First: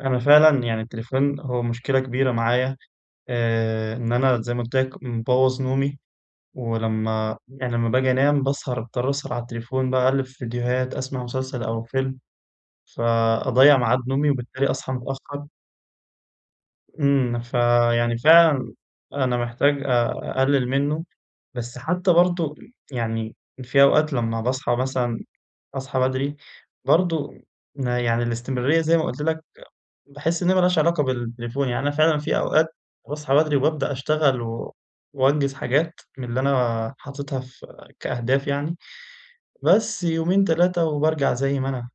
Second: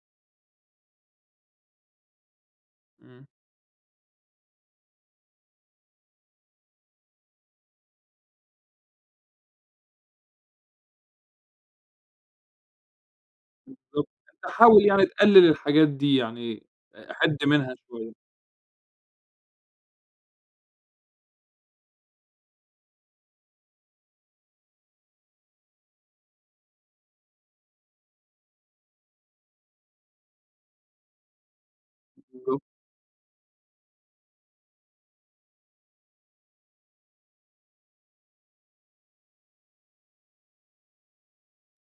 أنا فعلًا يعني التليفون هو مشكلة كبيرة معايا، إمم. آآ إن أنا زي ما قلت لك، مبوظ نومي ولمّا يعني لمّا باجي أنام باسهر باضطر أسهر على التليفون باقلِّب في فيديوهات أسمع مسلسل أو فيلم فأضيع ميعاد بالضبط، نومي أنت وبالتالي حاول أصحى يعني تقلل متأخّر. الحاجات دي، يعني حِد إمم، منها شوية. فيعني فعلًا أنا محتاج أقلل منّه، بس حتّى برضو م يعني في أوقات لمّا باصحى مثلًا أصحى بدري برضو يعني الاستمرارية زي ما قلت لك، باحس إنّها ما لهاش علاقة بالتليفون، يعني أنا فعلًا في بالضبط. أوقات باصحى بدري وبابدأ أشتغل و وأنجز حاجات من اللي أنا حاططها في كأهداف يعني. بس يومين، 3 وبارجع زي ما أنا.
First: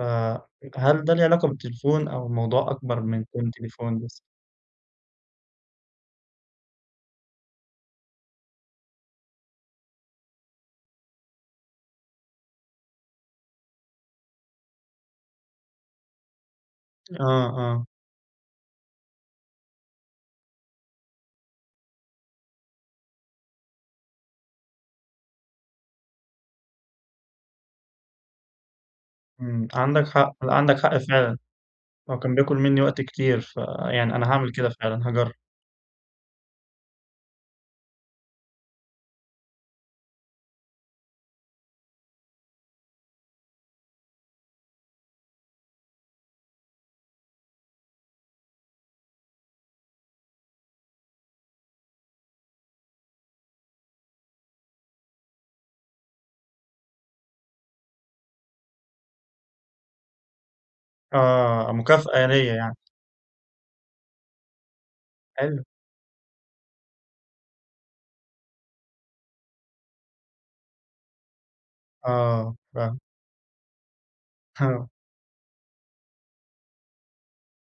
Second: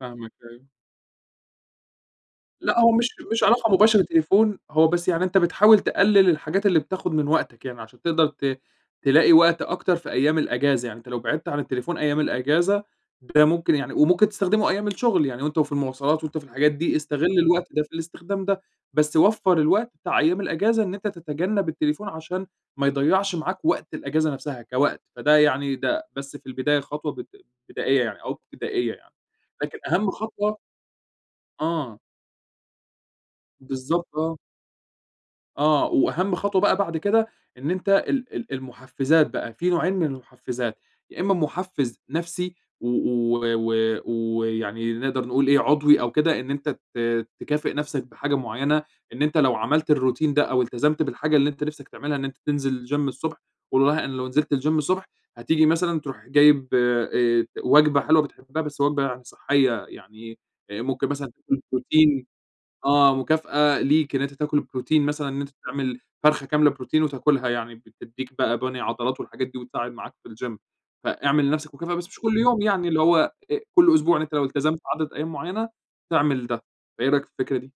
فاهمك أيوه. فهل ده له علاقة بالتليفون أو موضوع لأ، هو أكبر مش من مش كون علاقة تليفون مباشرة بس؟ تليفون، هو بس يعني أنت بتحاول تقلل الحاجات اللي بتاخد من وقتك يعني، عشان تقدر ت تلاقي وقت أكتر في أيّام الأجازة، يعني أنت لو بعدت عن التليفون أيّام الأجازة، ده ممكن يعني وممكن تستخدمه أيّام الشغل يعني وأنت وفي المواصلات وأنت في الحاجات دي، استغل آه، الوقت ده آه. في الاستخدام ده. بس وفَّر الوقت بتاع أيّام الإجازة إن أنت تتجنب التليفون عشان ما يضيَّعش معاك وقت الإجازة نفسها كوقت، فده يعني ده بس في البداية خطوة بد بدائية يعني أو ابتدائية يعني. امم، لكن عندك أهم حق خطوة عندك، لأ حق فعلًا. آه. هو كان بياكل مني وقت كتير، بالضبط، فيعني أنا آه. هاعمل كده فعلًا، هاجرب. آه، وأهم خطوة بقى بعد كده إن أنت ال ال المحفزات بقى، في نوعين من المحفزات، يا إما محفز نفسي و و و ويعني نقدر نقول إيه، عضوي أو كده إن أنت ت تكافئ نفسك بحاجة معيّنة، إن أنت لو عملت الروتين ده أو التزمت بالحاجة اللي أنت نفسك تعملها إن أنت تنزل جيم الصبح والله أنا لو نزلت الجيم الصبح هتيجي مثلًا تروح جايب، آآ ت وجبة حلوة بتحبها، بس وجبة يعني صحية يعني آآ، ممكن مثلًا تكون آه، مكافأة بروتين، ليا يعني.. آه، مكافأة ليك إن أنت تأكل بروتين مثلًا إن أنت حلو. تعمل فرخة كاملة بروتين وتاكلها يعني بتدّيك بقى بَني عضلات والحاجات دي وتساعد معاك في الجيم فإعمل لنفسك مكافأة، بس مش كل آه، يوم يعني، فاهم اللي هو أ كل أسبوع إن أنت لو التزمت آه. عدد أيّام معيّنة، تعمل ده، فإيه رأيك في الفكرة دي؟